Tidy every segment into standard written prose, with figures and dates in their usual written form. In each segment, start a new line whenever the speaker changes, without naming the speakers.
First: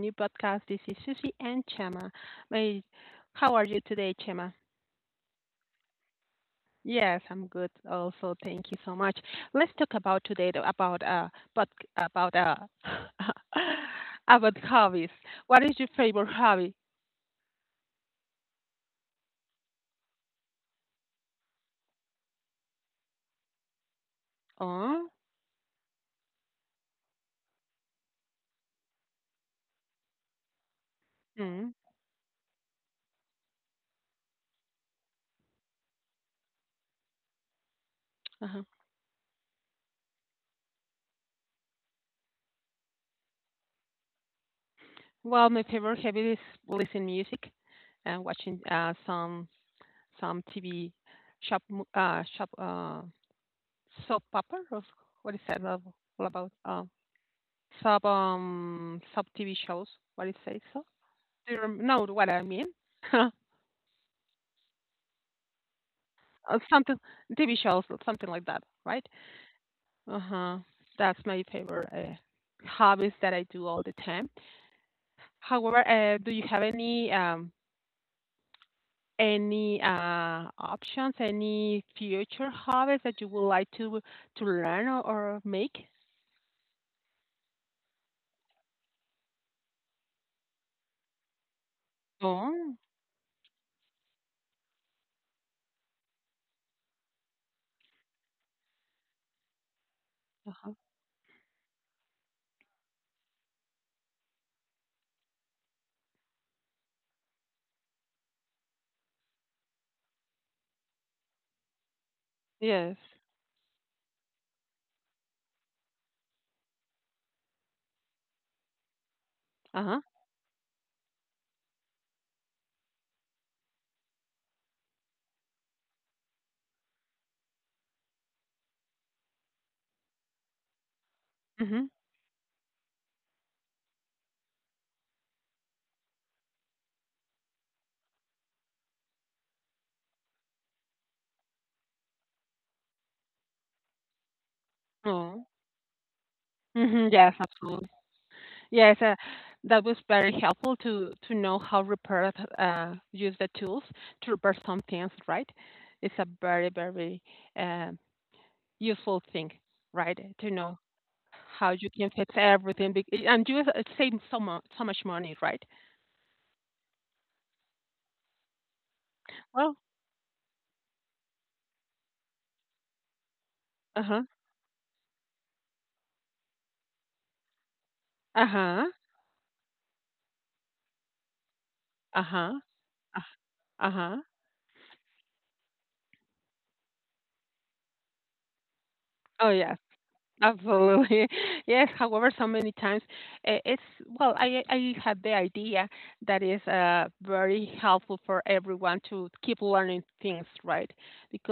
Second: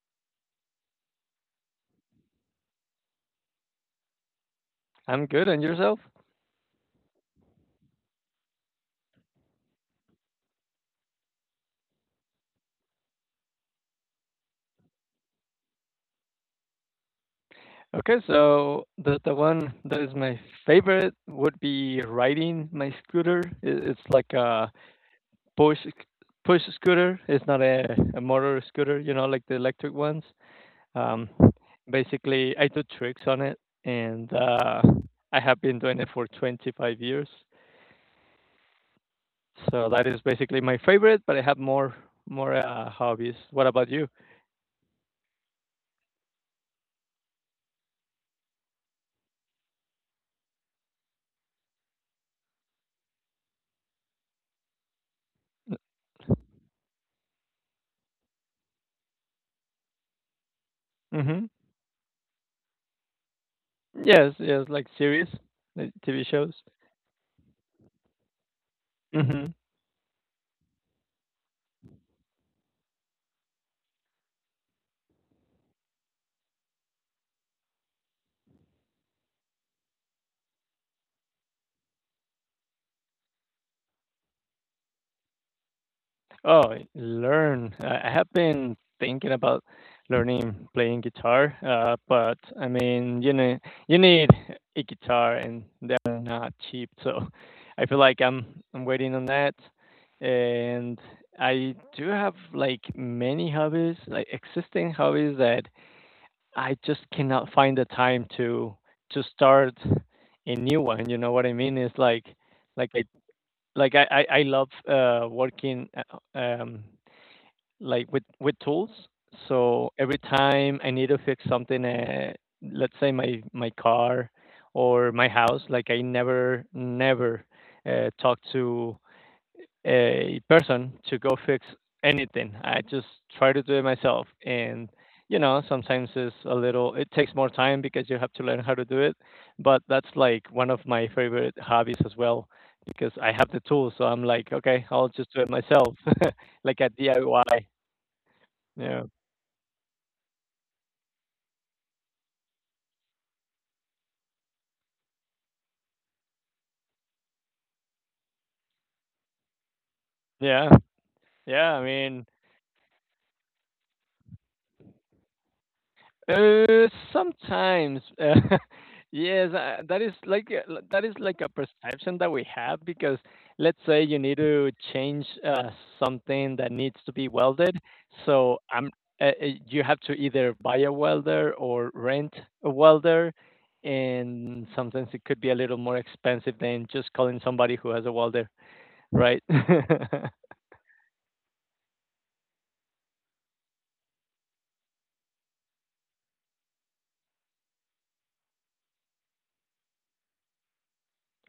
new podcast. This is Susie and Chema. May, how are you today, Chema?
I'm good, and yourself?
Yes, I'm good. Also, thank you so much. Let's talk about today the- about but about about hobbies. What is your favorite hobby?
Okay, so the one that is my favorite would be riding my scooter. It's like a
Oh,
push push scooter. It's not a motor scooter, you know, like the electric ones. Um,
mm,
Basically, I do tricks on it, and I have been doing it for 25 years.
uh-huh.
So that is basically my favorite, but I have more hobbies. What about you?
Well, my favorite hobby is listening music and watching some TV shop mo- shop soap opera. Or what is that all about? Sub TV shows. What it says? So
hmm
do you know what I mean?
Yes, yes, like series, like TV shows.
Something TV shows, or something like that, right? Uh huh. That's my favorite hobbies that I do all the time. However, do you have any any options, any future hobbies that you would like to learn or make?
Oh, learn. I have been thinking about learning playing guitar, but I
Oh,
mean, you know, you need a guitar and they're not cheap, so I feel like I'm waiting on that.
uh-huh.
And I do have like many hobbies, like existing hobbies that I just cannot find the time to start a new one. You know what I mean? It's like like
Yes.
I like I love working like with tools.
Uh
So
huh.
every time I need to fix something, let's say my car or my house, like I never talk to a person to go fix
Mhm.
anything. I just try to do it myself, and you know sometimes it's a little. It takes more time because you have to learn how to do it, but that's like one of my favorite hobbies as well because I have the tools. So I'm like, okay, I'll just do
Oh.
it myself, like a
Mhm. Yes,
DIY.
absolutely. Yes,
Yeah.
that was very helpful to know how repair use the tools to repair some things, right? It's a very, very uh, useful thing, right? To
Yeah.
know how
Yeah. I
you can
mean,
fix everything, and you save so much, so much money, right?
sometimes, yes,
Well,
that is like that is like a perception that we have because let's
uh
say you
huh,
need to change something that needs to be welded.
uh
So
huh,
I'm you have to either buy a welder or
uh
rent
huh,
a welder,
uh huh.
and sometimes it could be a little more expensive than just calling somebody who has a welder, right?
Oh yes. Absolutely. Yes, however, so many times it's well, I had the idea that is very helpful for everyone to keep learning things, right?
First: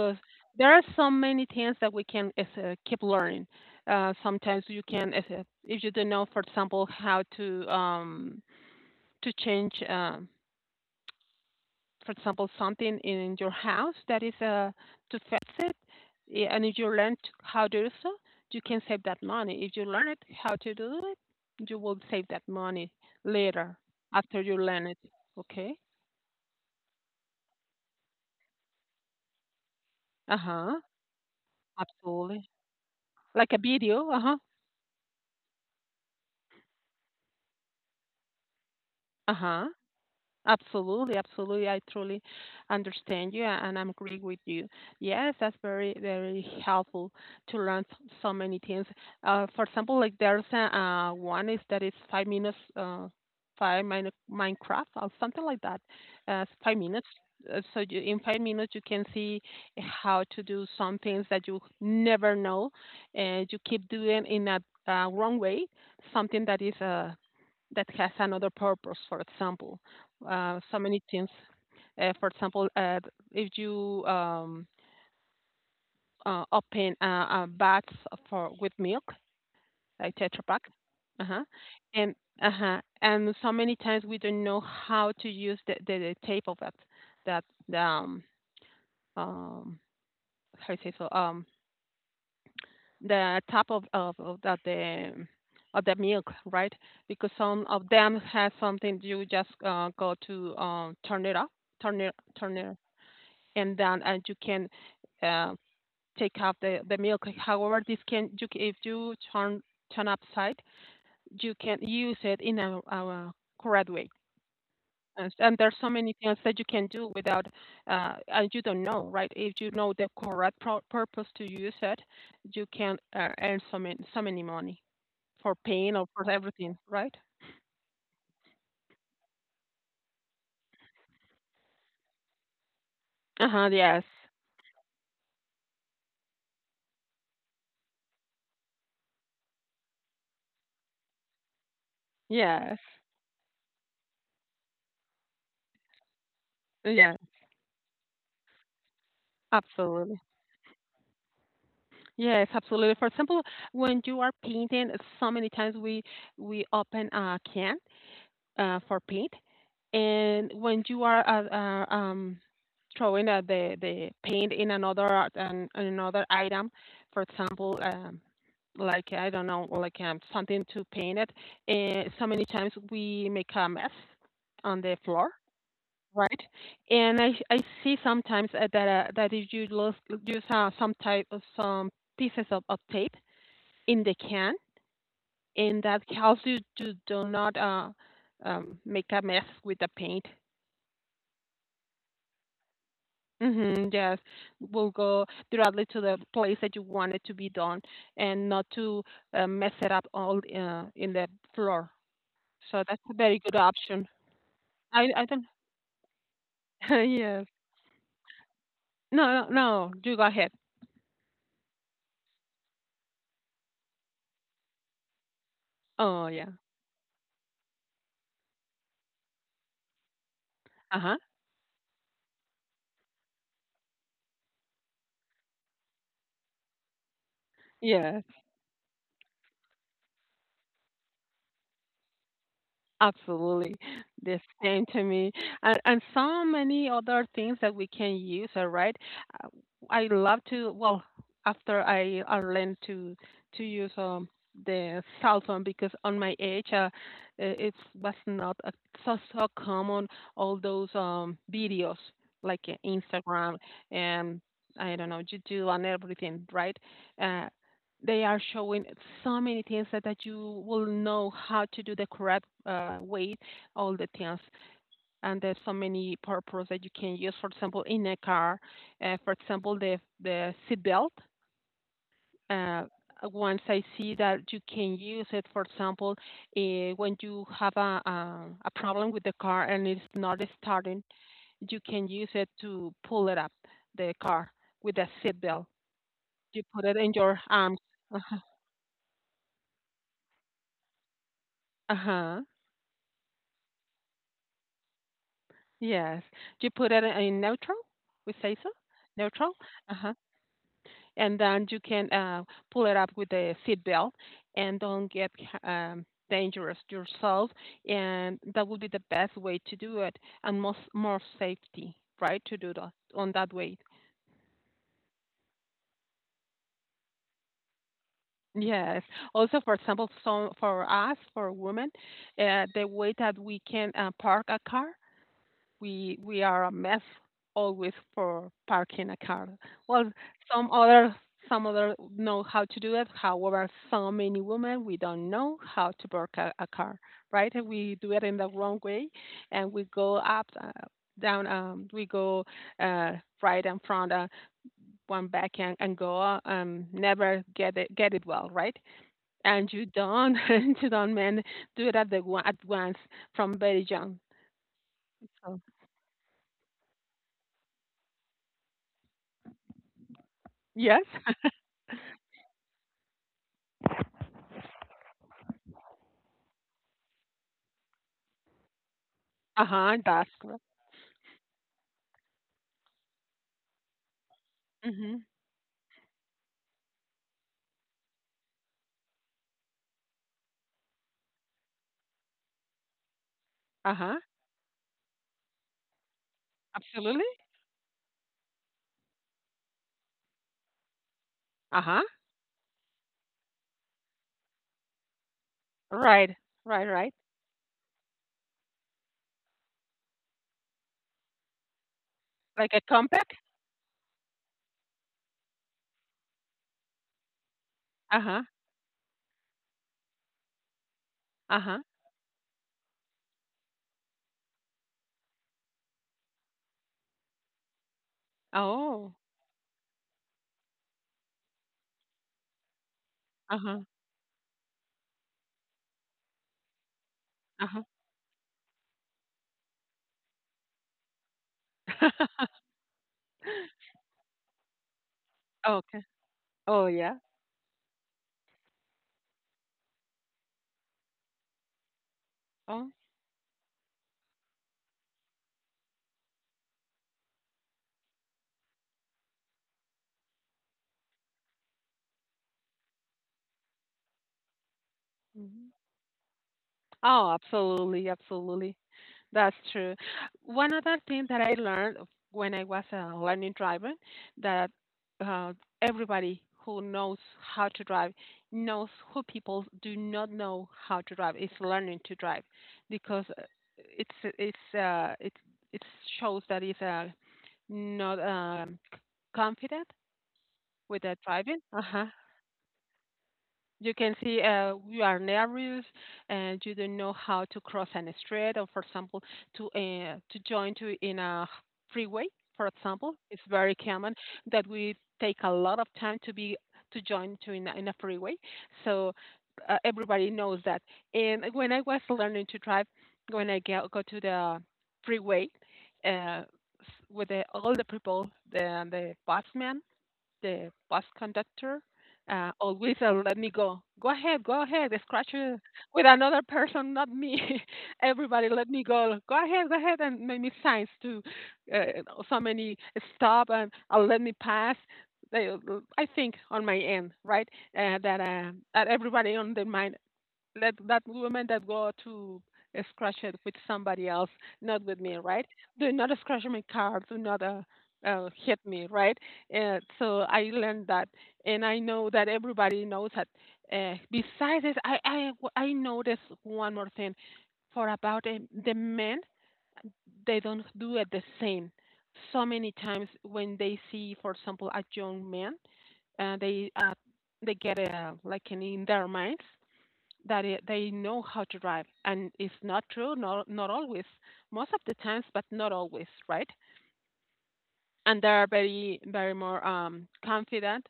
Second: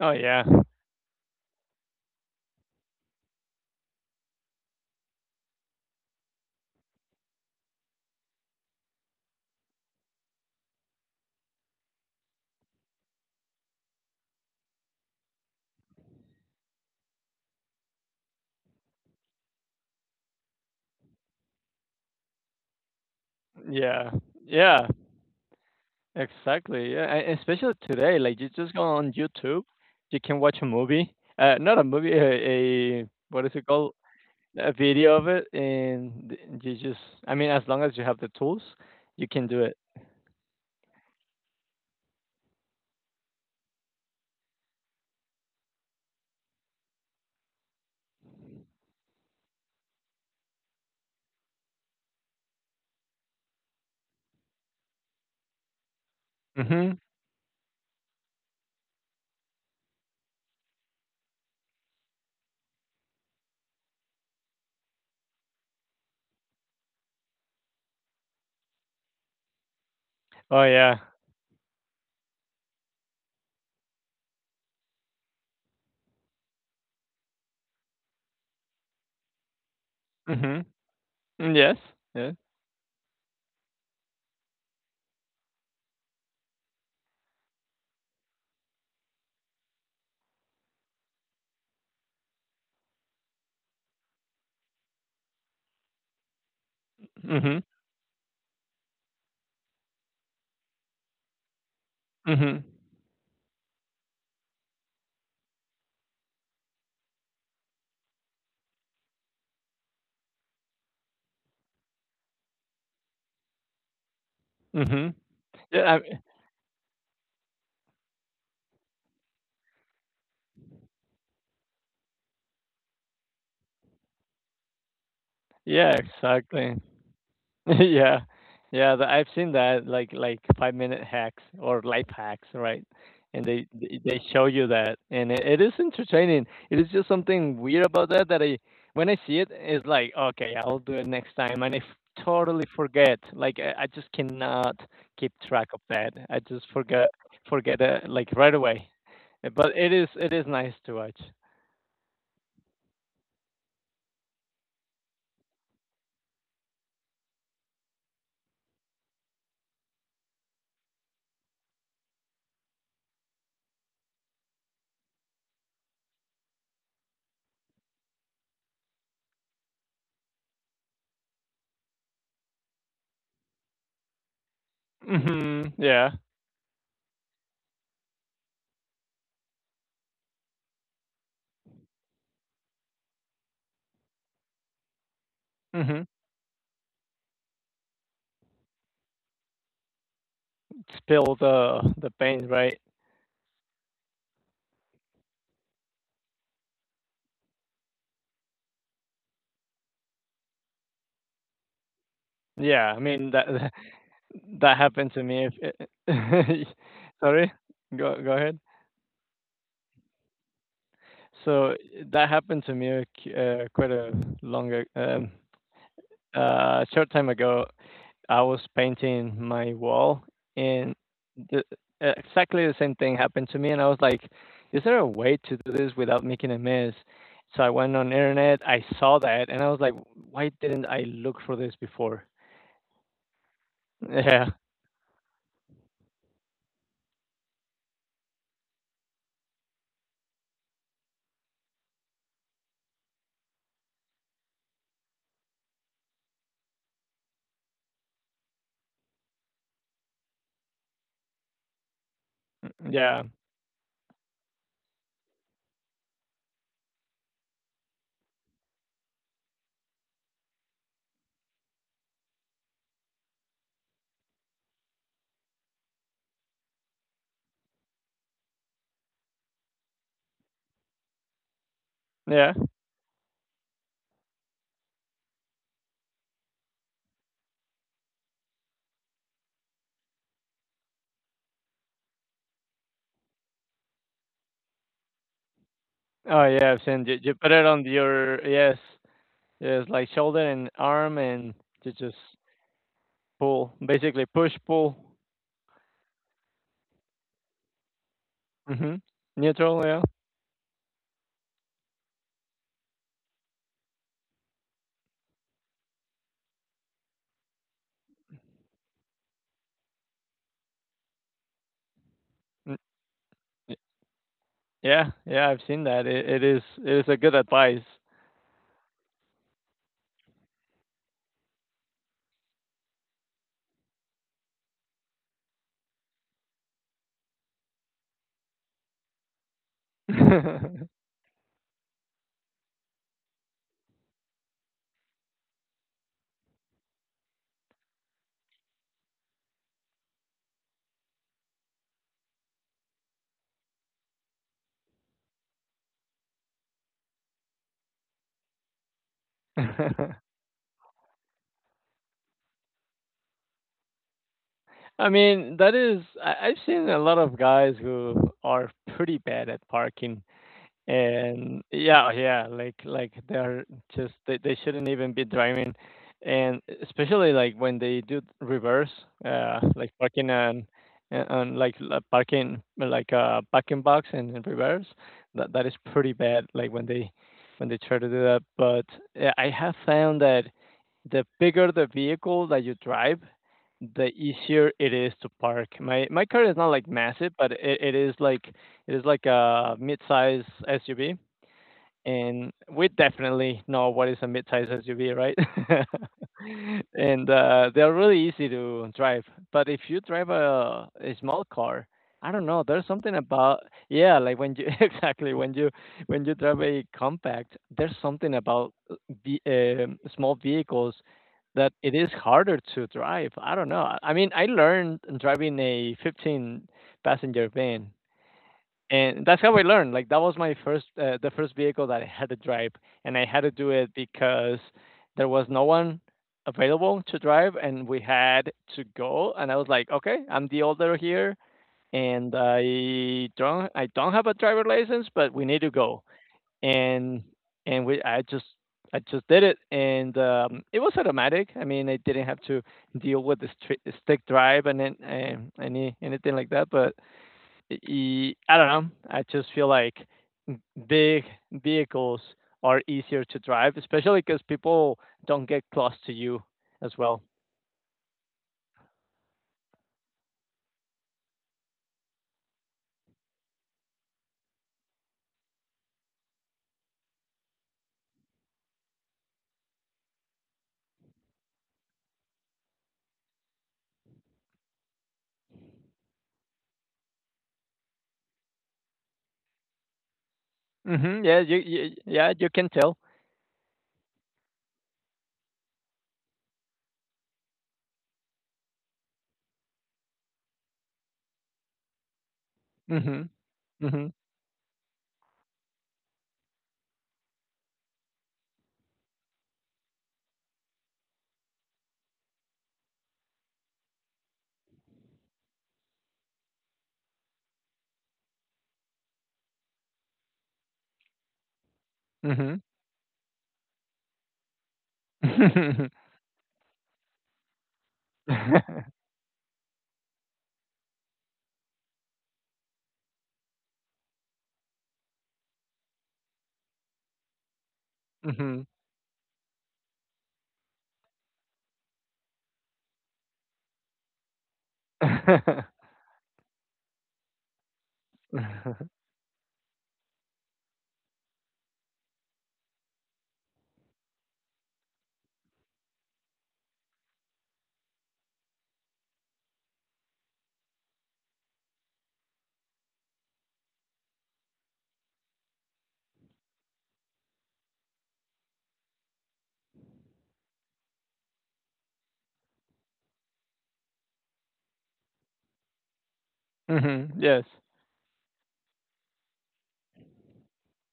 Oh yeah,
there are so many things that we can keep learning. Sometimes you can if you don't know, for example, how to change for example, something in your house that is to fix it, yeah, and if you learn how to do so, you can save that money. If you learn it how to do it, you will save that money later
yeah,
after you
yeah.
learn it. Okay.
Exactly, yeah, and especially today, like, you just go on YouTube, you
Uh
can watch a
huh.
movie, not a movie,
Absolutely.
a what
Like
is
a
it called?
video. Uh huh.
A video of it, and th you just I mean, as long as you have the tools, you
Uh
can do
huh.
it.
Absolutely, absolutely. I truly understand you and I'm agree with you. Yes, that's very, very helpful to learn so many things. For example, like there's one is that it's 5 minutes, Minecraft or something like that. It's five
Mhm.
minutes. So you, in 5 minutes, you can see how to do some things that you never know, and you keep doing in a wrong way, something that is that has another purpose, for example.
Oh,
So
yeah.
many things. For example, if you open a box for with milk, like Tetra Pak,
Mhm.
uh-huh,
Mm, yes,
and
yeah.
uh-huh, and so many times we don't know how to use the tape of that that um how do you say the top of the of the milk, right? Because
Mhm.
some of them has something you just go to turn it up, turn it, turn
Mhm.
it, and then and you can uh, take out the milk. However, this can you if you turn upside, you can use it in a correct way.
Mhm.
And there's so
Yeah, I
many things that you can do without, and you don't know, right? If you know the correct purpose to use it, you can earn so many money. For pain
yeah,
or for everything,
exactly.
right?
Yeah. Yeah, the I've seen that like five-minute hacks or life hacks, right? And
Uh-huh,
they they
yes.
they show you that, and it is entertaining. It is just something weird about that I when I see it, it's like, "Okay, I'll do it next time," and I f totally
Yes.
forget. Like, I just cannot keep track of that. I just
Yes,
forget it, like, right away. But
absolutely.
it is nice to watch.
Yes, absolutely. For example, when you are painting, so many times we open a can for paint, and when you are throwing the paint in another another item, for example, like I don't know, something to paint it, and so many times we make a mess on the floor.
Mhm. Yeah.
Right. And I see sometimes that if you lose use some type of some pieces of tape in the can, and that
Mhm.
helps you to do not make a mess with the paint.
Spill the paint, right?
Mm-hmm, yes, will go directly to the place that you want it to be done, and not to mess it up all in the floor. So
Yeah, I
that's a
mean,
very
that
good option.
That happened to
I don't.
me. If,
yes.
sorry, go ahead.
No, no, no. You go ahead.
So that happened to me quite a longer, um,
Oh yeah.
short time ago. I was painting my wall, and
Uh huh.
the, exactly the same thing happened to me. And I was like, "Is there a way to do this without making a mess?" So I went on
Yes.
internet. I saw that, and I was like, "Why didn't I look for this before?"
Absolutely. The
Yeah,
same to me. And so many other things that we can use, all right? Uh, I love to, well, after I learned to use the cell phone because on my age, it was not so common, all those videos like
yeah,
Instagram and I don't know, YouTube and everything, right? Uh, they are showing so many things that you will know how to do the correct way, all the things. And there's so many purpose that you can use. For example, in a car, for example, the seat belt.
yeah.
Uh, once I see that you can use it, for example, when you have a problem with the car and it's not starting, you can use it to pull it up the car with a seat belt.
Oh
You
yeah, I've
put it
seen
in
you
your
put it
arms.
on
Uh
your yes. Yeah, it's like shoulder and arm and to just
huh.
pull, basically push pull.
Yes, you put it in neutral. We say so,
hmm
neutral.
Neutral,
Uh
yeah.
huh. And then you can pull it up with the seat belt, and don't get dangerous yourself. And that would be the best way to do it, and most more safety, right? To do
Mm,
that on that
y-
way.
Yeah, yeah, I've seen that. It, it is a good advice.
Yes. Also, for example, so for us, for women, the way that we can park a car we are a mess always for parking a car. Well, some other some other know how to do it. However, so many women we don't know how to park a car, right? And we do it in the wrong way, and we go up. Down we go uh, right in front one back and go never get it well right and you don't you don't men do it at the one at once from very young
I mean,
so
that is I've seen a lot of guys who are pretty bad at parking.
yes
And yeah, yeah, like they shouldn't even be driving, and especially like when they do reverse, like
Uh-huh,
parking
that's r
on like parking like a parking box and in reverse,
mhm,
that is pretty bad. Like when they try to do that, but yeah, I have found that the bigger the vehicle that you drive, the
uh-huh,
easier it is to park. My car is not like
absolutely,
massive, but it is like a mid-size SUV,
uh-huh,
and we definitely know what is a mid-size SUV, right?
right, right, right,
And they're really easy to drive. But if you drive a small car, I don't know,
like a
there's something
compact?
about yeah, like when you exactly when you drive a compact, there's something
Uh-huh,
about the small vehicles that
uh-huh,
it is harder to drive. I don't know. I mean, I learned driving a 15 passenger van,
oh,
and that's how I learned. Like that was my first vehicle that I had to drive, and I had to do
uh-huh,
it because there was no one available to drive,
uh-huh.
and we had to go. And I was like, okay, I'm the older here, and I don't have a driver license, but we need to go.
Okay, oh, yeah,
And and we, I just, I just did it, and it was automatic. I mean, I didn't have to
oh,
deal with the stick drive and then, anything like that, but I don't know. I just feel like big vehicles are easier to drive, especially because people don't get
mhm.
close to you as well.
Oh, absolutely, absolutely. That's true. One other thing that I learned when I was learning driving that uh, everybody who knows how to drive knows who people do not know how to drive is learning to drive because it's it's uh, it it shows that it's not confident with their
Yeah, you,
driving. Uh
you
huh.
yeah you can tell.
You can see you are nervous and you don't know how to cross an street or, for example, to join to in a freeway. For example,
hmm
it's very
hmm
common that we take a lot of time to be to join to in in a freeway. So everybody knows that. And when I was learning to drive, when I go to the freeway uh, s- with all the people, the busman, the bus conductor
hmm
always let me go. Go ahead, go ahead. They scratch you with another person, not me. Everybody let me go. Go ahead, and make me signs to uh, so many stop and let me pass. They, I think on my end, right,
hmm
that everybody on the mind that women that go to scratch it with somebody else, not with me, right? Do not scratch my car. Do not hit me, right? And so I learned that, and I know that everybody knows that. Besides this, I noticed one more thing for about the men, they don't do it the same. So many times when they see, for example, a young man, uh, they uh, they get like an in their minds that they know how to drive and it's not true not always most of the times but not always right
Yes.
and they are very very more confident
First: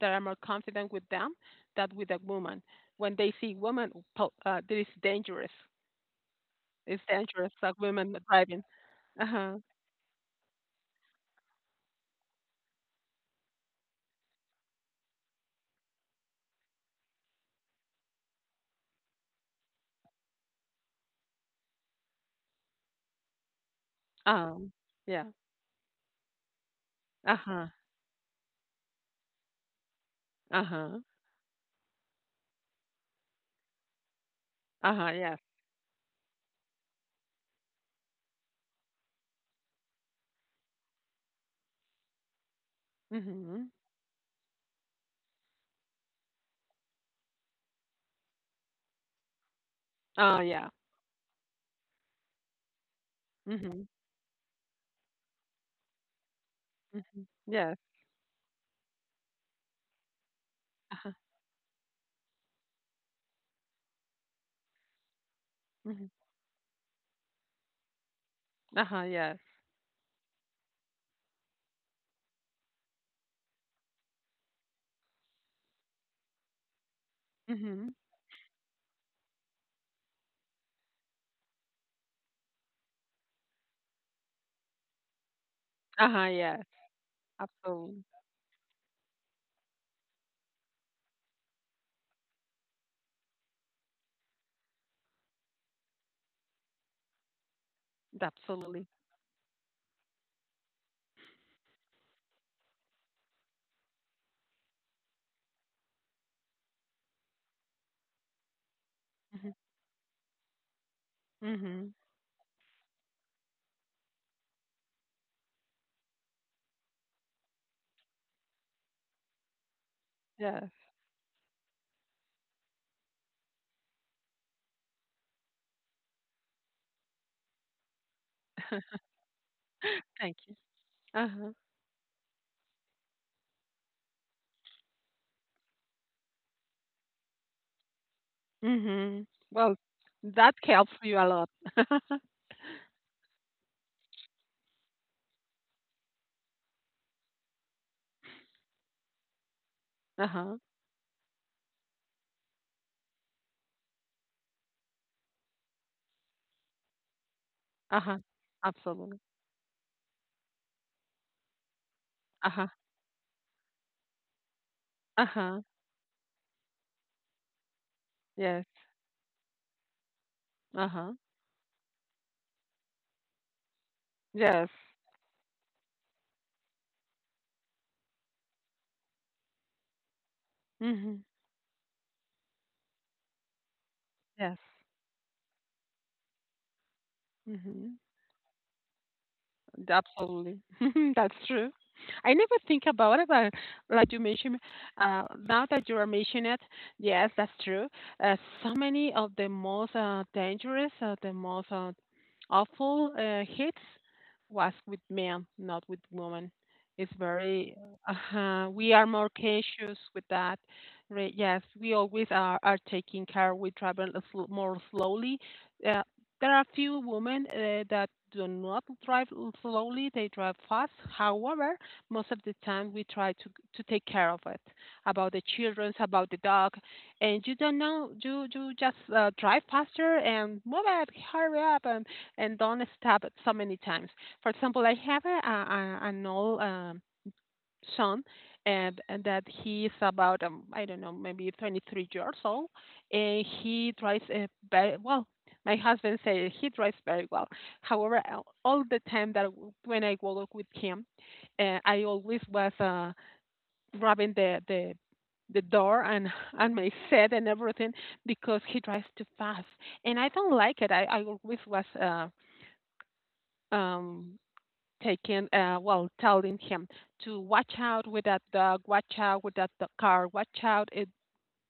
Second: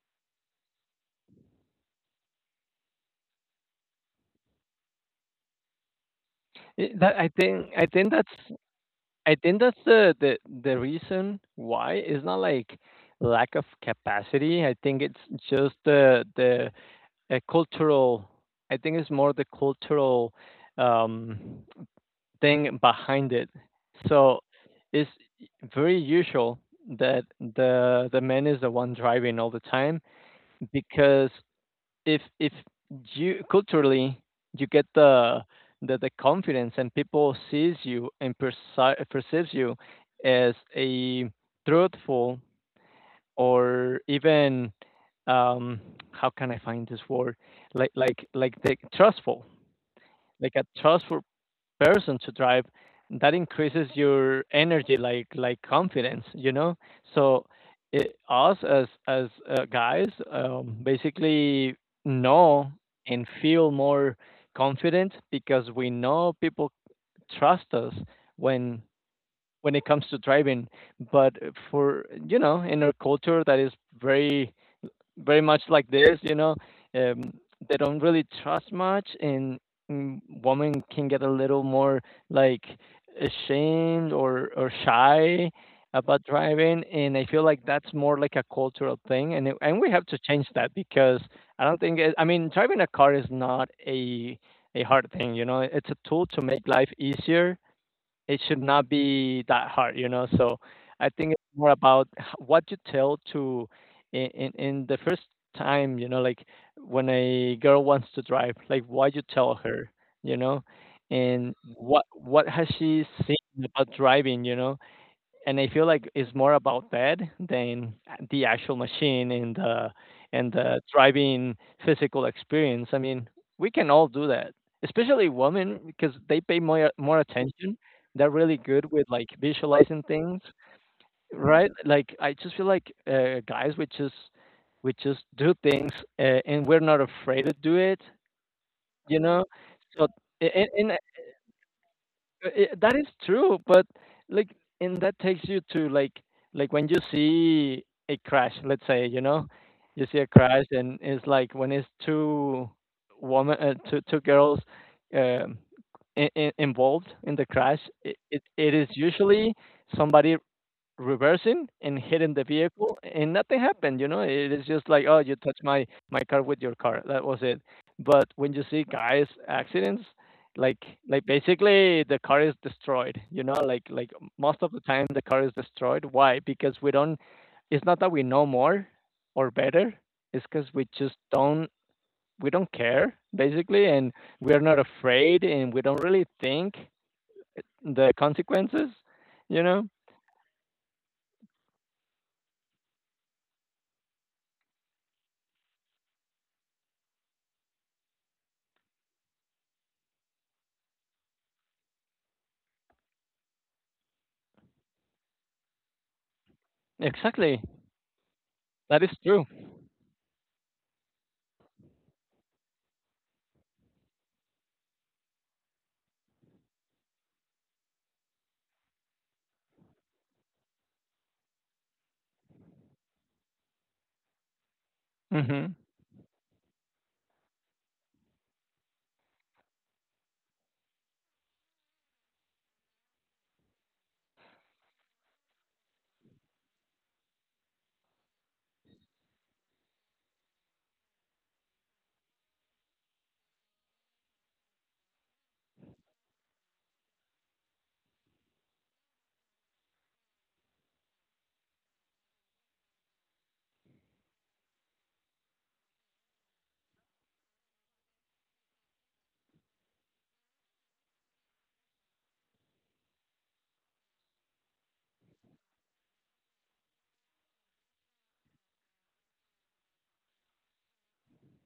they are more confident with them than with a woman when they see woman that is dangerous it's
That I
dangerous that
think
women are
that's
driving
I
uh-huh
think that's the reason why it's not like lack of capacity. I think it's just the a cultural I think it's more the cultural um, thing behind it so
um
it's
yeah
very usual that
uh-huh
the man is the one driving all the time
uh-huh
because if you culturally you get
uh-huh yes
the confidence and people sees you and perceives you as a truthful
mm-hmm
or even um how can I find this word? Like the trustful,
oh
like a
yeah
trustful person to drive that
mm-hmm,
increases your energy like confidence, you know?
mm-hmm.
So
yes
it, us as guys
uh-huh
basically know and feel more confident because we
hmm
know people trust us when
uh-huh yes
it comes to driving but for you know in our culture that is very very much like this, you know, um, they
mm-hmm
don't really trust much, and mm, women can get a little more like ashamed or shy about
uh-huh yes
driving, and I feel like that's
Absolutely.
more like a cultural thing, and and we have to change that because I don't think it, I mean driving a car is not a hard thing, you know, it's a tool to make life easier, it should
Absolutely.
not be that hard, you know. So I think it's more about what you tell to in the first time, you know, like when a girl wants to drive, like what you
Mhm.
tell her, you know, and
Mhm.
what has she seen about driving, you know, and I feel like it's more about that than the actual machine and
Yes.
the driving physical experience. I mean, we can all do that, especially women because they pay more attention. They're really good with like visualizing
Thank
things,
you. Uh-huh.
right? Like I just feel like guys, we just do things, and we're not afraid to do it, you
Mhm.
know.
Well,
So
that
a-
helps
and
you a lot.
that is true, but like, and that takes you to like when you see a crash, let's say, you know, you see a
Uh-huh.
crash, and it's like when it's two girls, um, involved in the crash,
Uh-huh.
it is
Absolutely.
usually somebody reversing and hitting the
Uh-huh.
vehicle and nothing happened you know it is just like oh you
Uh-huh.
touched my car with your car that was it but when
Yes.
you see guys accidents like
Uh-huh.
basically the car is destroyed you know most
Yes.
of the time the car is destroyed why because we don't it's not that we know more or better it's because we just
Mhm.
don't we don't care basically and
Yes.
we're not afraid and we don't really think
Mhm.
the consequences you know
Absolutely. That's true. I never think about it, but like you mentioned, now that you are mentioning it, yes, that's true. Uh, so many of the most dangerous, the most awful hits was with men, not with women. It's
exactly
very, we are
that is
more
true.
cautious with that. Right? Yes, we always are taking care. We travel a more slowly. uh, there are few women that do not drive slowly, they drive fast. However, most of the time we try to take care of it, about the
Mhm.
children, about the dog. And you don't know, you just drive faster and move it, hurry up, and don't stop it so many times. For example, I have an old son, and that he's about I don't know, maybe 23 years old, and he drives very well. My husband says he drives very well. However, all the time that when I walk with him, I always was grabbing the door and my set and everything because he drives too fast, and I don't like it. I always was um taking, well, telling him to watch out with that dog, watch out with that the car, watch out, it,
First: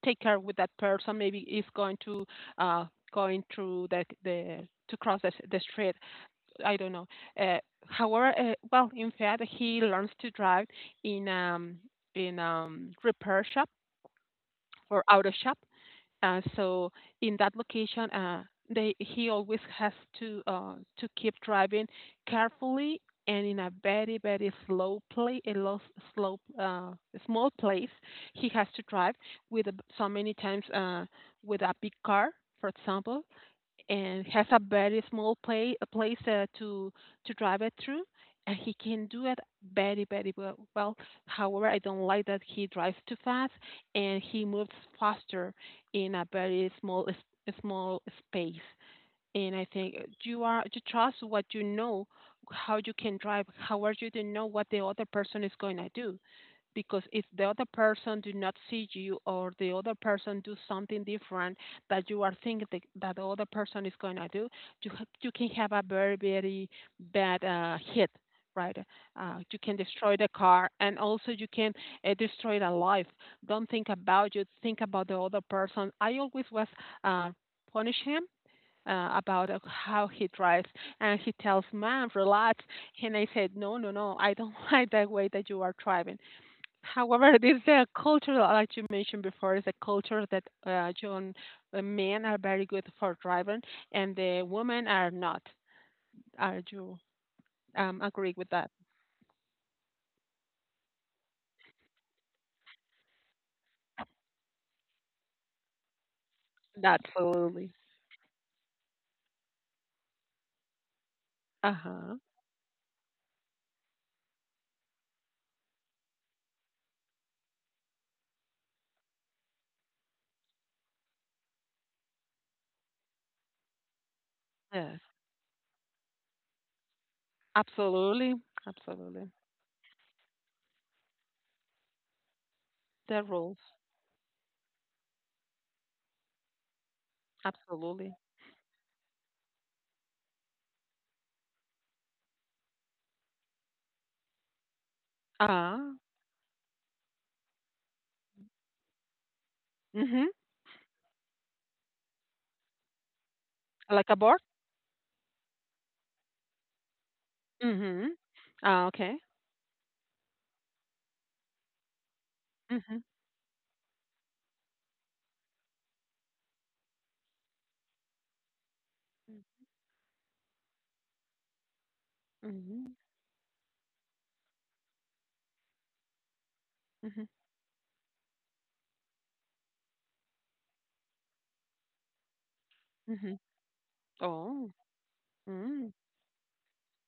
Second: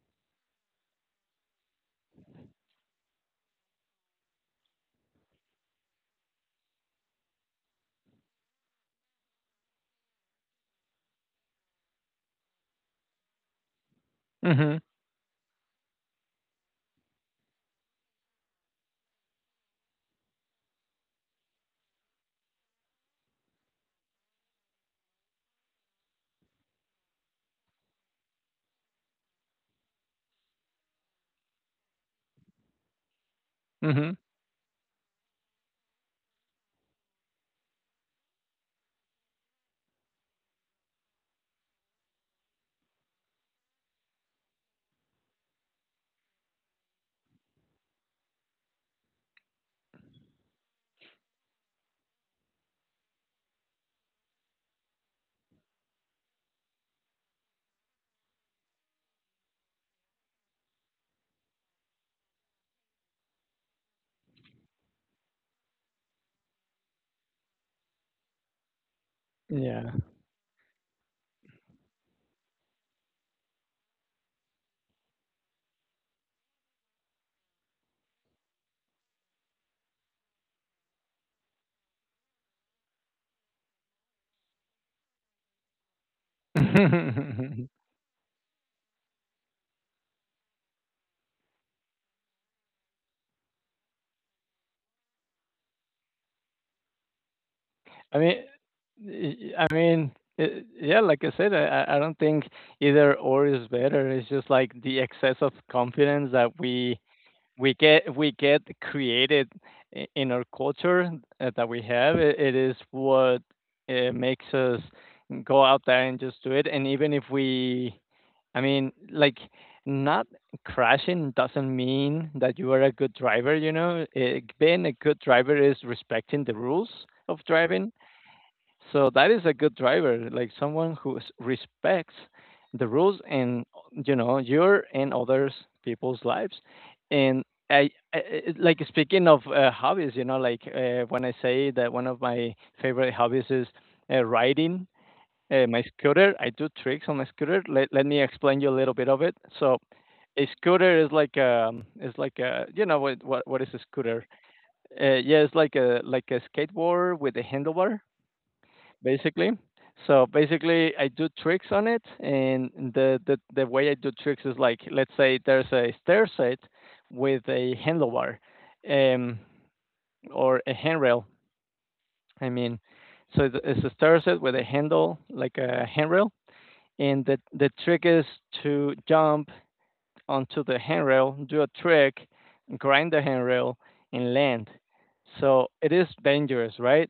take care with that person. Maybe is going to uh, going through the to cross the street. I don't know. Uh, however, well, in fact, he learns to drive in um in repair shop
Mhm.
or auto shop, so in that location, they he always has to keep driving carefully, and in a very slow play a low, slow, small place. He has to drive with so many times, with a big car, for example,
Mhm.
and has a very small play, a place, to drive it through, and he can do it very very well. However, I don't like that he drives too fast and he moves faster in a very small small space. And I think you trust what you know, how you can drive. However, you don't know what the other person is going to do, because if the other person do not see you, or the other person do something different that you are thinking that that the other person is going to do, you can have a very, very bad hit, right? You can
Yeah.
destroy the car, and also you can destroy the life. Don't think about you, think about the other person. I always was uh, punish him. About how he drives, and he tells, "Man, relax," and I said, "No, no, no, I don't like that way that you are driving." However, this culture, like you mentioned before, is a culture that, John, men are very good for driving, and the women are not. Are you
I mean,
agree with that?
y y I mean, yeah, like I said, I don't think either or is better. It's just like the excess of confidence that
Absolutely.
we get created in our culture that
Uh
we have.
huh.
It is what makes us go out there and just do it. And even if we, I mean, like not crashing doesn't mean that you are a good driver. You know, it, being a
Yes.
good driver is respecting the rules of driving
Absolutely.
so that
Absolutely.
is a good driver, like someone who respects the rules
The
and
rules.
you know your and others people's lives. And I, I
Absolutely.
I speaking of hobbies, when I say that one of my favorite hobbies is riding my
Ah.
scooter. I do tricks on my scooter. Let me explain you a little bit of it. So
Mhm.
a scooter is like a what is a
Like a
scooter?
board.
Yeah, it's like a skateboard with a handlebar
Mhm. Ah. Okay.
basically. So basically, I do tricks on it, and
Mhm.
the way I do tricks is like let's say there's a stair set with a handlebar, um, or a handrail. I mean,
Mhm.
so it's a stair set with a handle like a handrail, and
Mhm.
the trick is to jump onto the handrail, do a trick, grind the
Mhm.
handrail, and land.
Oh.
So it
Mm.
is dangerous, right?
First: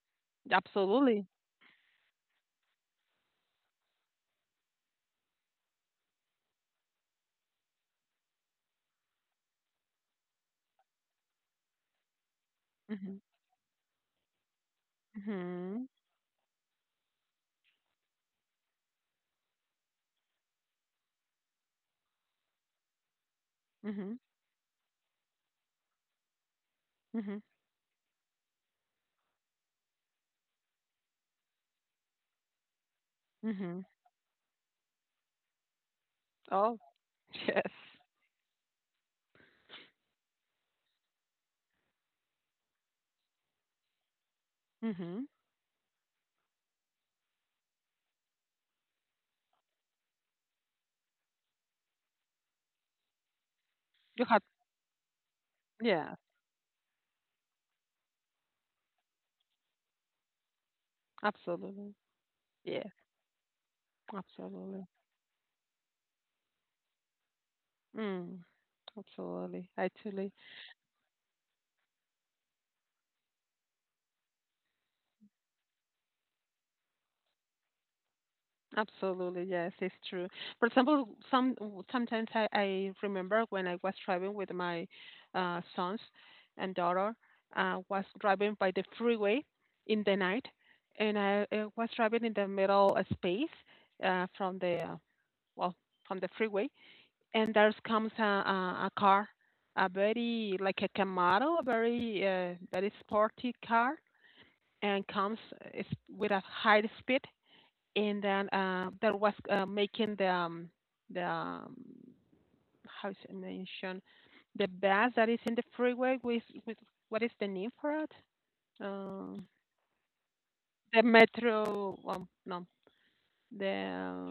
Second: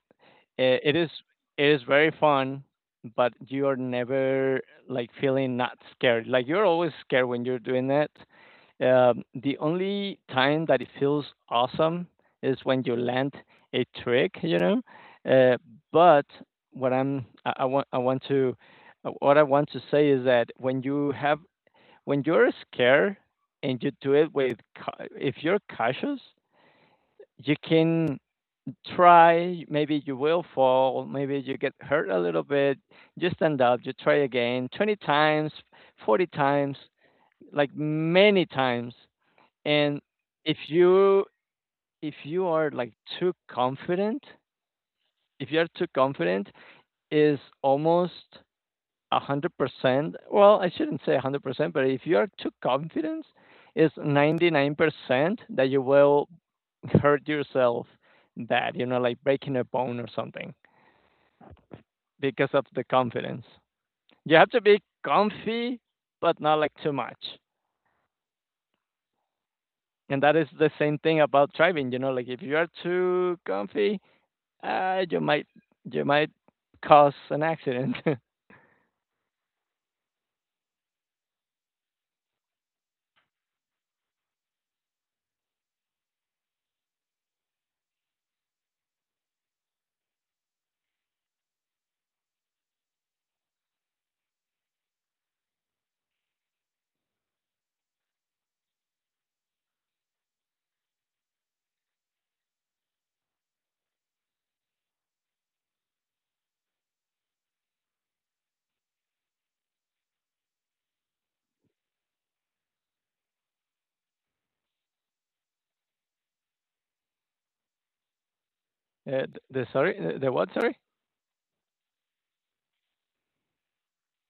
it,
Absolutely.
it is very fun, but you're never like feeling not scared. Like you're always scared when you're doing it. The only time that it feels awesome is when you
Mhm.
land a trick. Uh,
Mhm.
but what I'm I want to what I want to say is that when you're scared and you do
Mhm.
it with if you're cautious,
Mhm.
you can try, maybe you will fall, maybe you get hurt a little bit, you stand up,
Mhm.
you try again 20 times, 40 times,
Oh, yes.
like many times. And if you if you are like too confident,
Mhm.
if you're too confident is almost 100%. Well, I shouldn't say 100%, but if you are too confident is
You had,
99% that you
yeah,
will hurt yourself bad, like breaking a bone or something.
absolutely.
Because of
Yeah,
the confidence. You have to be
absolutely.
comfy, but not like too much.
Mm, absolutely.
And
Actually,
that is the same thing about driving. You know, like if you are too comfy, uh, you might you might cause an accident.
absolutely. Yes, it's true. For example, sometimes I remember when I was driving with my sons and daughter, was driving by the freeway in the night, and was driving in the middle space, uh, from the uh, well from the freeway, and there comes a car, a very like a Camaro, a very sporty car, and comes uh, with a high speed, and then there was making the how is it mentioned the bus that is in the freeway with, what is the name for it?
uh,
Uh,
the sorry, the what? Sorry.
the metro, no, the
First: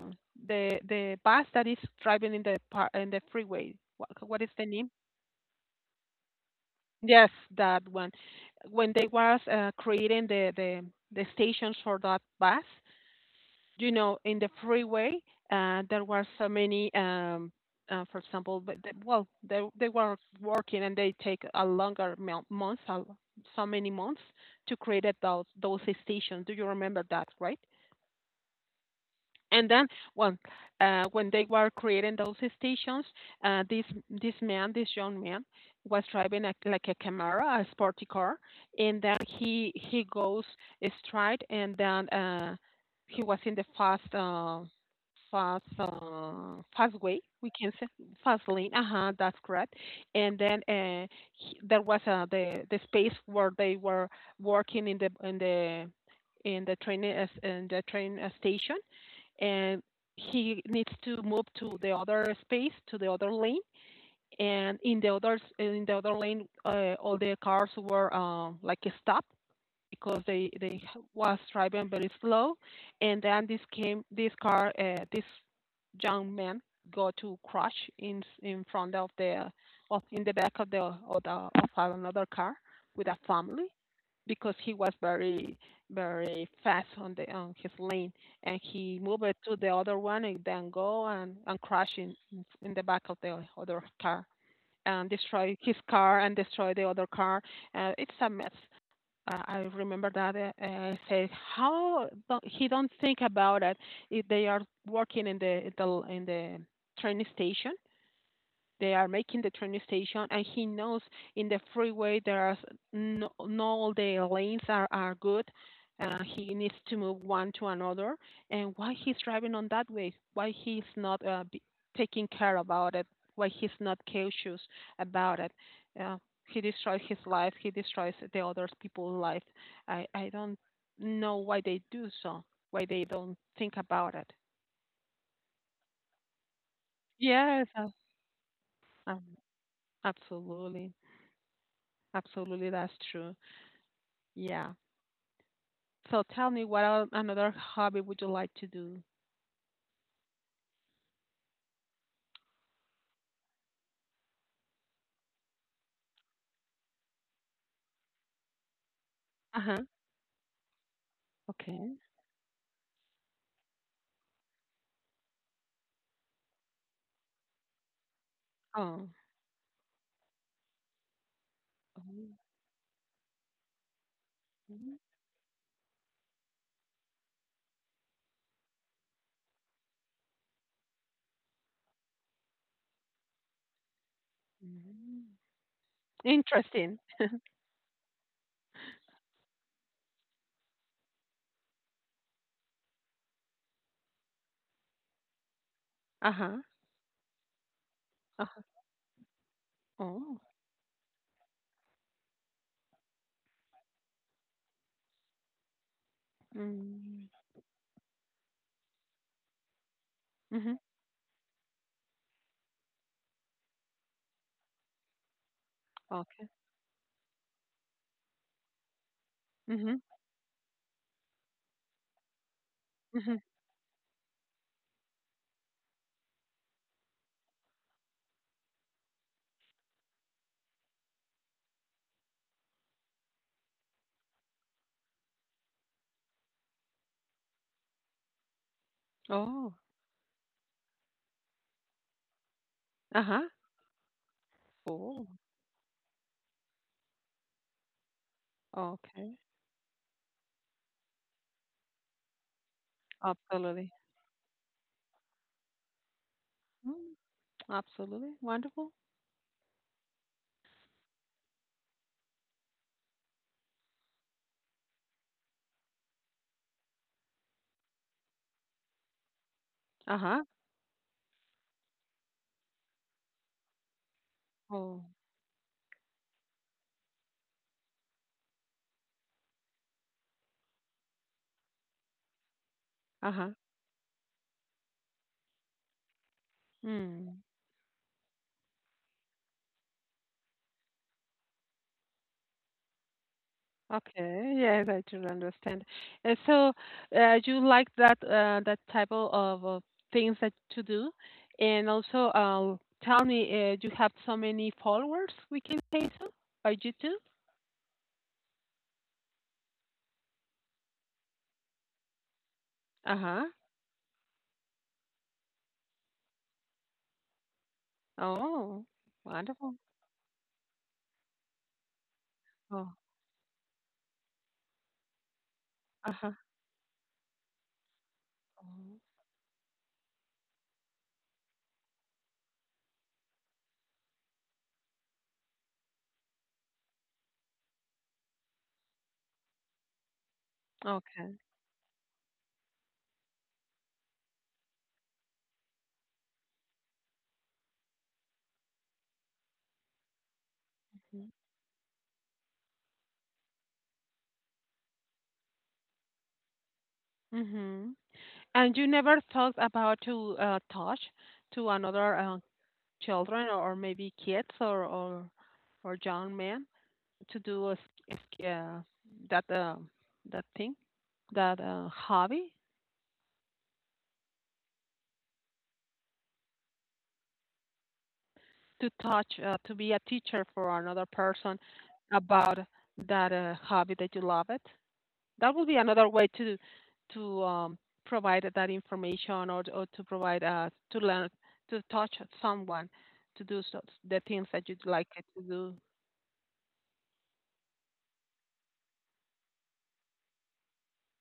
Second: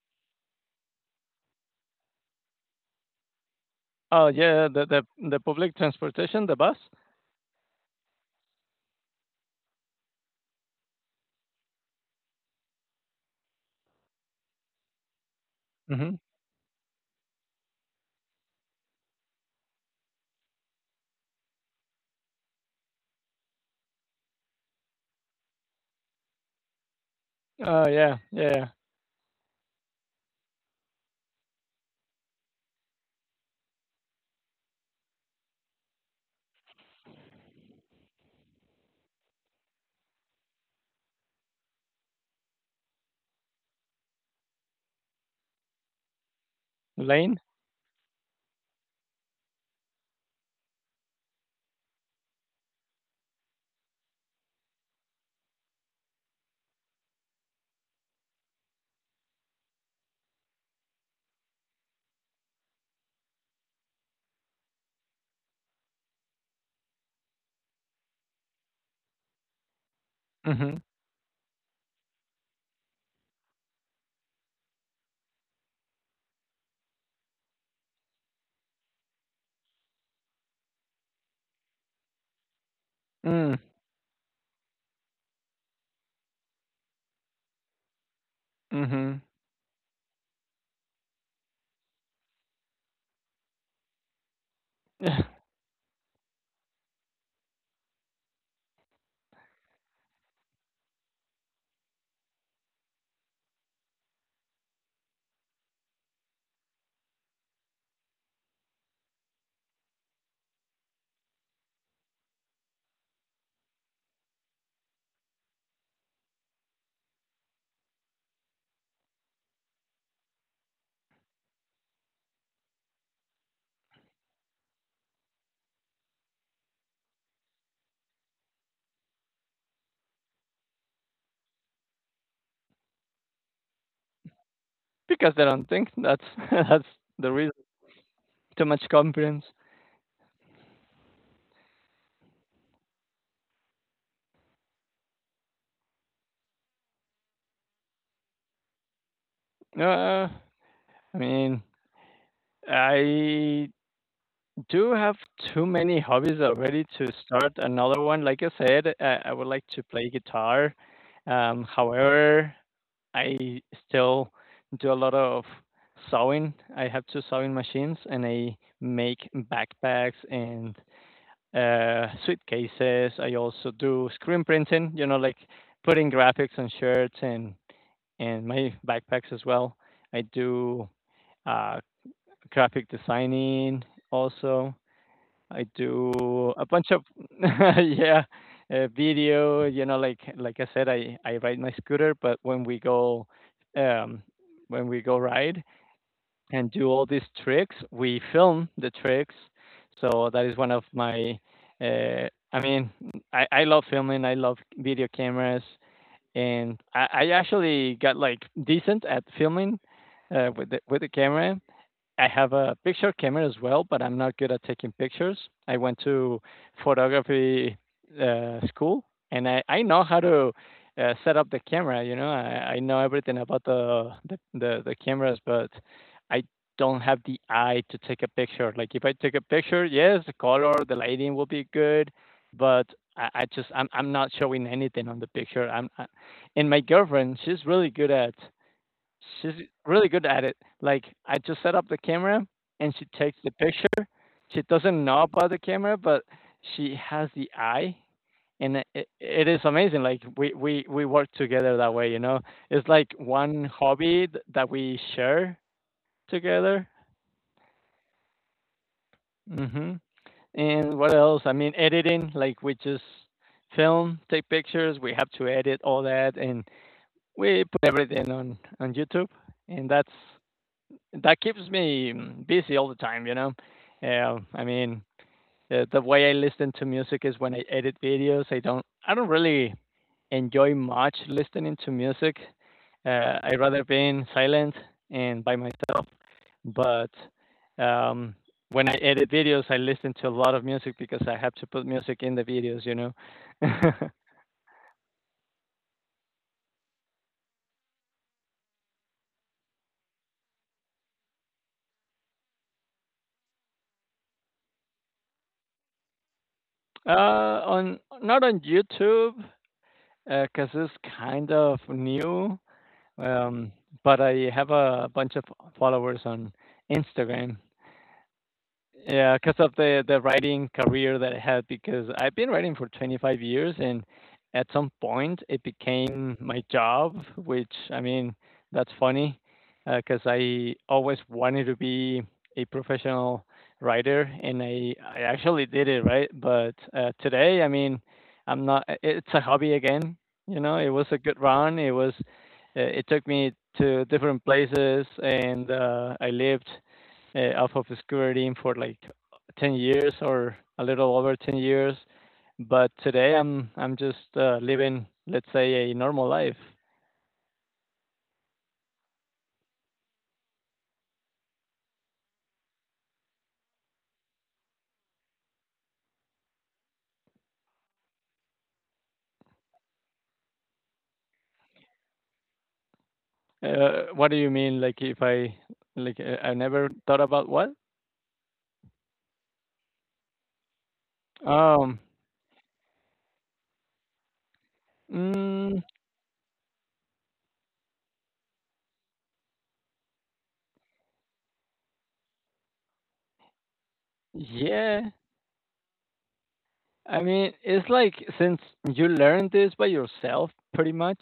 uh, the bus that is driving in the in the freeway. What,
Oh
what is the
yeah, the
name?
the the public transportation, the bus.
Yes, that one. When they was creating the stations for that bus, in the freeway, there
Hmm.
were so many. For example, but they were working, and they take a longer months, so many months to create those stations. Do you remember that, right?
Oh yeah, yeah, yeah.
And then, well, when they were creating those stations, uh, this this man, this young man, was driving like a Camaro, a sporty car, and then he goes straight, and then he was in the fast way.
Lane.
We can say fast lane. Uh huh. That's correct. And then there was the space where they were working in the train, station, and he needs to move to the other space, to the other lane. And in the other lane, all the cars were like stopped because
Hmm.
they was driving very slow, and then this came this car, this young man got to crash in front of the of in the back of another car with a
Mm.
family, because he was very very fast on the on his lane, and he
Hmm.
moved it to the other one, and then go and crash in the back of the other car, and
Yeah.
destroy his car and destroy the other car. It's a mess. I remember that, says how, don't, he don't think about it. If they are working in the train station, they are making the train station, and he knows in the freeway there are, no, no, all the lanes are good. He needs to move one to another, and why he's driving on that way? Why he's not taking care about it? Why he's not cautious about it? Uh, he destroys his life. He destroys the other people's life. I don't know why they do so. Why they don't think about it?
Because they don't think that's that's the reason.
Yes,
Too much
ab-
confidence.
absolutely, absolutely. That's true. Yeah. So tell me, another hobby would you like to do?
Uh, I mean, I do have too many hobbies already to start another one. Like I said, I would like to
Uh-huh.
play guitar.
Okay.
However, I still do a lot of sewing. I have two sewing machines, and I
Oh.
make backpacks and
Oh.
suitcases. I also do screen printing,
Mm,
you know, like putting graphics on shirts and my backpacks as well. I do uh, graphic designing also.
mm.
I do a bunch
Interesting.
of yeah, video. You know, like I said, I ride my scooter, but um, when we go ride
Uh-huh.
and do all these tricks, we
Uh-huh.
film the tricks. So
Oh.
that is one of my. Uh, I mean, I love filming. I love video cameras, and I
Mm.
actually got like decent at filming, with
Mm-hmm.
the camera. I have a picture camera as well, but I'm not good at taking pictures. I went to
Okay.
photography school, and I
Mm-hmm.
know how to set up the camera. You know, I know
Mm-hmm.
everything about the cameras, but I don't have the eye to take a picture. Like if I take a picture, yes, the color, the lighting will be good, but I just I'm not showing anything on the picture. And my girlfriend, she's really good at. She's
Oh.
really good at it. Like I just set up the camera and she takes
Uh-huh.
the picture. She doesn't know
Oh.
about the camera, but she has the eye, and
Okay.
it is amazing. Like we work together that way. You know, it's like one
Absolutely.
hobby that we share together.
Mm. Absolutely. Wonderful.
Hmm. And what else? I mean, editing. Like we just film, take pictures. We have to edit all that, and we put everything on YouTube, and
Uh-huh.
that keeps me mm, busy all the time, you know. Uh, I mean,
Oh.
the way I listen to music is when I edit videos. I don't really enjoy much listening to music. I
Uh-huh.
rather be in silent and by myself. But
Mm.
um, when I edit videos, I listen to a lot of music because I have to put music in the videos, you know.
Okay, yes, I do understand. And so, you like that type o- of things that to do, and also, tell me, you have so many followers? We can say so by YouTube.
On not on YouTube because it's kind of new.
Uh huh.
Um, but I have a bunch of followers on Instagram,
Oh,
yeah, because of
wonderful.
the writing career that I had, because I've been writing for
Oh,
25 years, and at some point it
uh huh.
became my job, which, that's funny, because I always wanted to be a professional writer, and I actually did it, right? But today, I'm not I it's a hobby again, you know? It was a
Okay.
good run, it was, it took me to different places, and, I lived alpha obscurity in for like 10 years or a little over 10 years. But today I'm just living, let's say, a normal life.
Mm-hmm. And you never thought about to touch to another children or maybe kids or young men? To do uh, that, that thing, that hobby,
What do you mean? Like if I like I never thought about what?
to touch, to be a teacher for another person
Um,
about that hobby that you love it. That would be
mm,
another way to provide that information, or to provide, to learn to touch someone to do so, the things that you'd like
yeah,
it to do.
I mean, it's like since you learned this by yourself, pretty much,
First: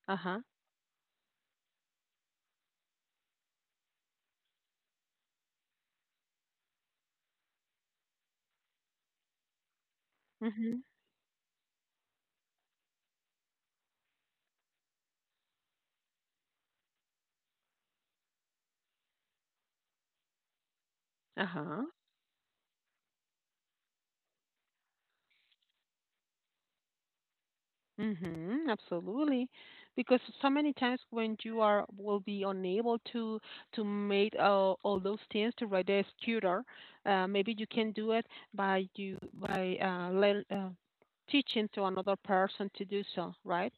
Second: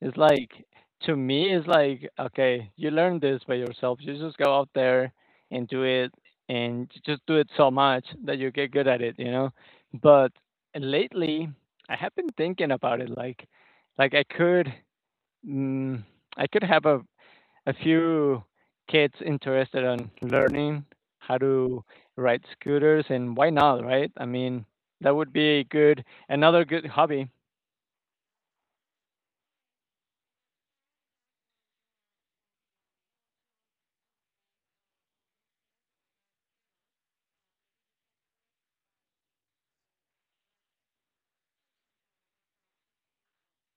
it's
Uh huh.
like to me, it's like okay, you learn this by yourself. You just go out there and do it, and just do it so much that you get good at it, you know. But
Mhm.
lately, I have been thinking about it, like I could, mm, I could have a few kids interested in learning how
Uh
to
huh.
ride scooters, and why not, right? I mean, that would be a good another good hobby.
Mm-hmm, absolutely. Because so many times when you are will be unable to make all those things, to write a tutor, maybe you can do it by you by learn, teaching to another person to do so, right?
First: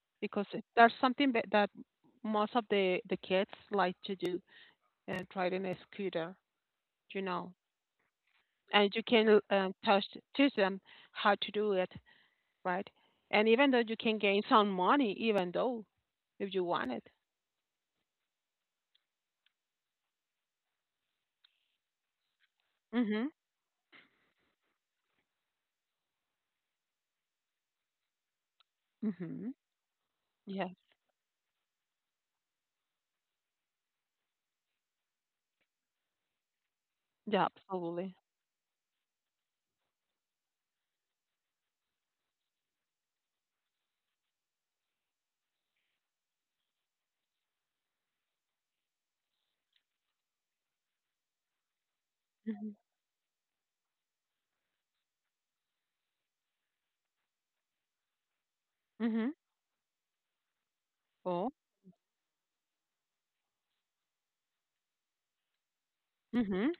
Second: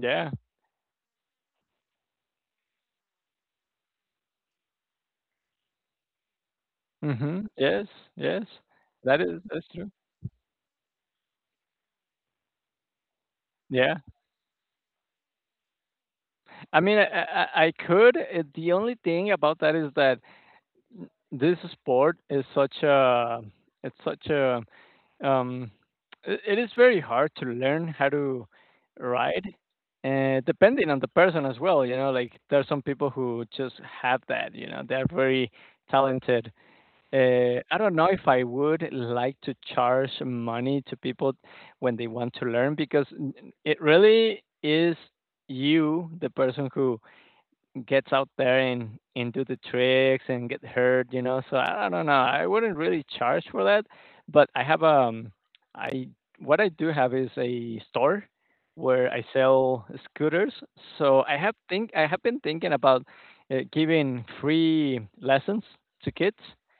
Yeah.
Because that's something that most of the kids like to do, and riding a scooter, you
Mhm.
know.
Yes. Yes.
And you can,
That's true.
touch teach them how to do it, right? And even though you
Yeah.
can gain some money, even though, if you
I
want
mean,
it.
I, I could. The only thing about that is that this sport is such
Mhm.
a it's such a Um, it, it is very hard to learn how to ride,
Mhm.
and
Yes.
depending on the person as well. You know, like there are some people who just have that. You know, they're very talented.
Yeah.
I don't know
Absolutely.
if I would like to charge money to people when they want to learn because it really is you, the person who gets out there and do the tricks and get hurt, you know. So I don't know. I
Mhm.
wouldn't really charge for that, but I have I what I do have is a store where I
Mhm.
sell scooters. So
Oh.
I have been thinking about giving free lessons to kids,
Mhm.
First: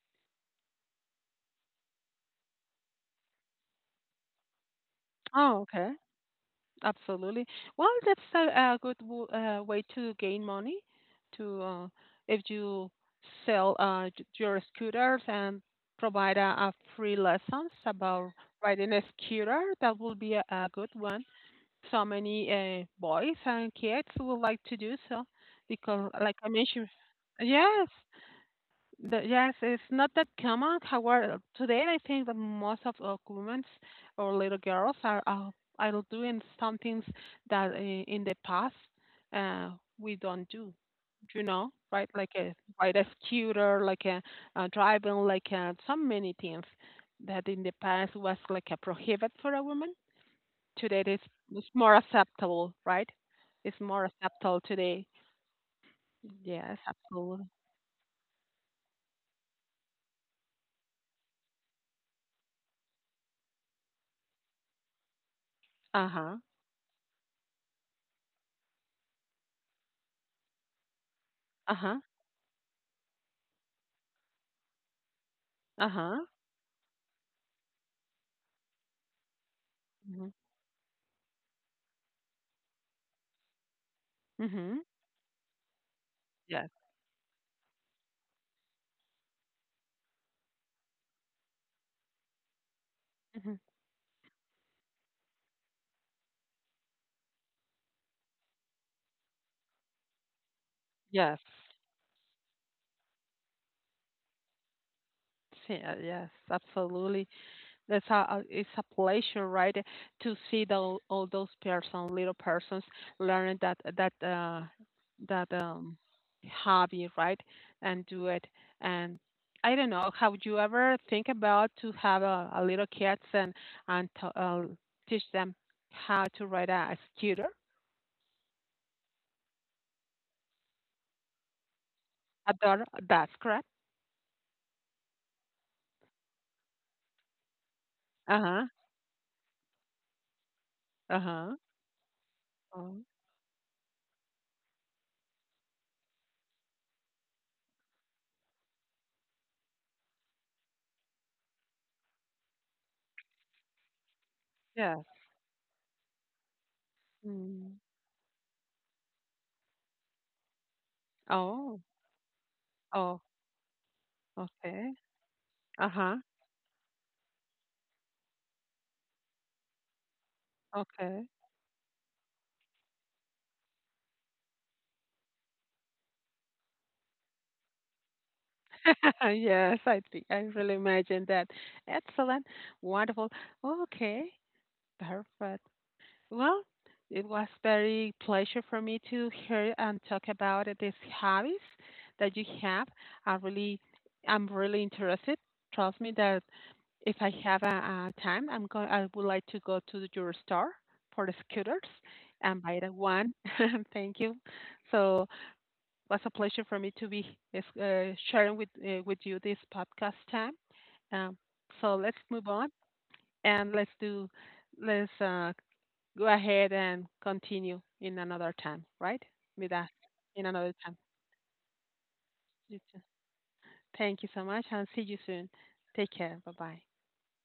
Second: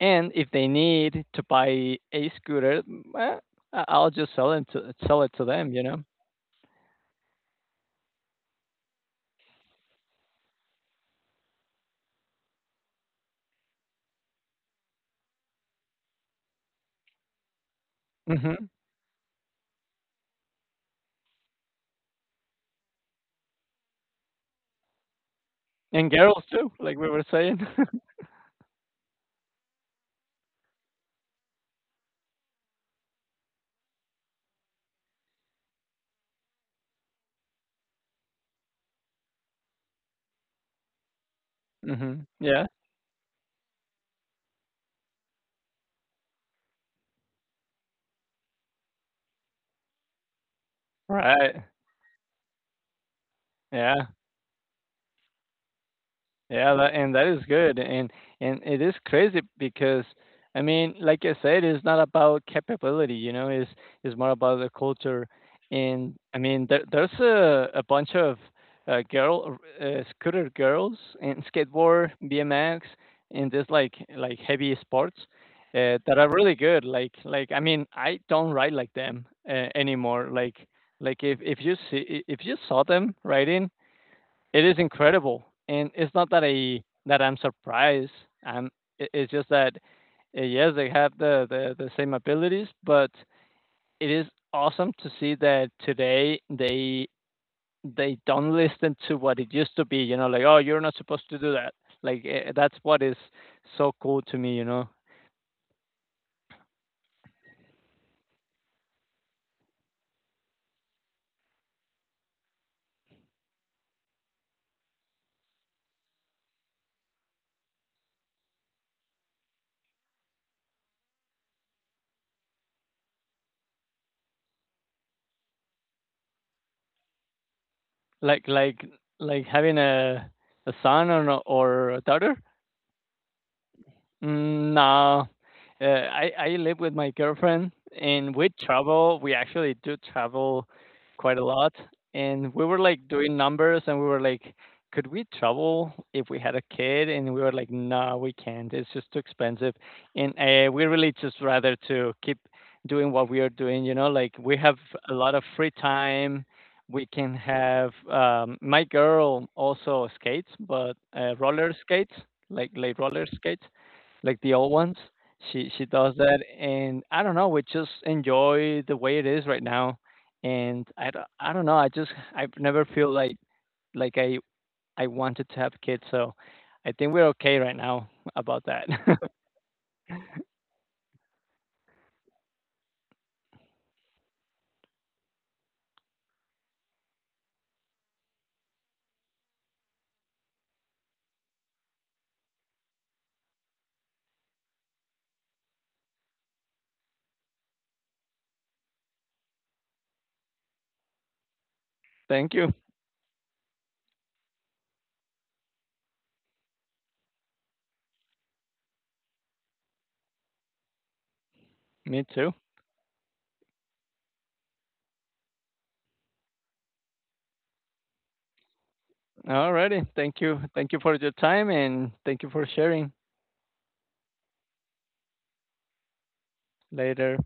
and if they need to buy a scooter, mm, well, I'll just sell it to
Oh.
them, you
Okay.
know.
Absolutely. Well, that's a good way to gain money. To If you sell your scooters and provide a free lessons about
Hmm.
riding a scooter, that will be a good one. So many boys and kids would like to do so,
And
because like
girls
I
too,
mentioned,
like we were saying.
yes, yes, it's not that common. However, today I think that most of women or little girls are doing some things that, in the past, uh, we don't do, you know, right,
hmm.
like a
Yeah.
ride a scooter, like driving, like a, so many things that in the past was like a prohibit for a woman. Today
Right.
it's more acceptable, right? It's more
Yeah.
acceptable today.
Yeah,
Yes,
that and that is
absolutely.
good, and it is crazy because, like I said, it's not about capability, you know, it's more about the culture.
Uh
And
huh.
I mean, there there's a bunch of girl scooter girls and
Uh huh.
skateboard, BMX, and this like heavy sports
Uh
that
huh.
are really good. I mean, I don't ride like them
Mhm.
anymore. Like if if you saw them riding. It is
Mhm.
incredible, and it's not that
Yes.
I'm surprised. I'm it's just that yes, they have the the same abilities, but
Mhm.
it is awesome to see that today they don't listen to what it used to be. You know, like oh, you're not supposed to
Yes.
do that. Like that's what is so cool to me. You know,
Yeah, yes. Absolutely. It's a pleasure, right, to see all those persons, little persons, learn that, that hobby, right, and do it. And I don't know, have you ever think about to have a little kids and to, teach them how to ride a scooter,
like like like having a son or a daughter.
a daughter? That's correct.
Mm, no, I live with my girlfriend, and
Uh
we
huh.
travel. We actually do travel
Uh
quite a
huh.
lot, and we were
Oh,
like doing numbers, and we were like, could we travel if we had a kid? And we were like, no, we can't. It's just too expensive, and we really just rather to keep doing what we are doing. You know, like we have
yes.
a lot of free time. We can
Mm.
have my girl also skates, but roller
Oh.
skates, like
Oh.
roller skates like the old
Okay.
ones. She
Uh
does
huh.
that, and I don't know. We just enjoy the way it is right now, and
Okay.
I don't know. I've never feel like like I wanted to have kids, so I think we're okay right now about that.
Yes, I think I really imagine that. Excellent. Wonderful. Okay, perfect. Well, it was very pleasure for me to hear and talk about these hobbies that you have. I really, I'm really interested. Trust me that if I have time, I'm going. I would like to go to your store for the scooters
Thank
and
you.
buy the one. Thank you. So was a pleasure for me to be, sharing with you this podcast time. Um, so let's
Me
move
too.
on and let's go ahead and continue in another time, right? With us
Alrighty. Thank
in
you.
another
Thank
time.
you for your time, and thank you for
You too.
sharing.
Thank you so much and see you soon. Take care. Bye bye.
Later.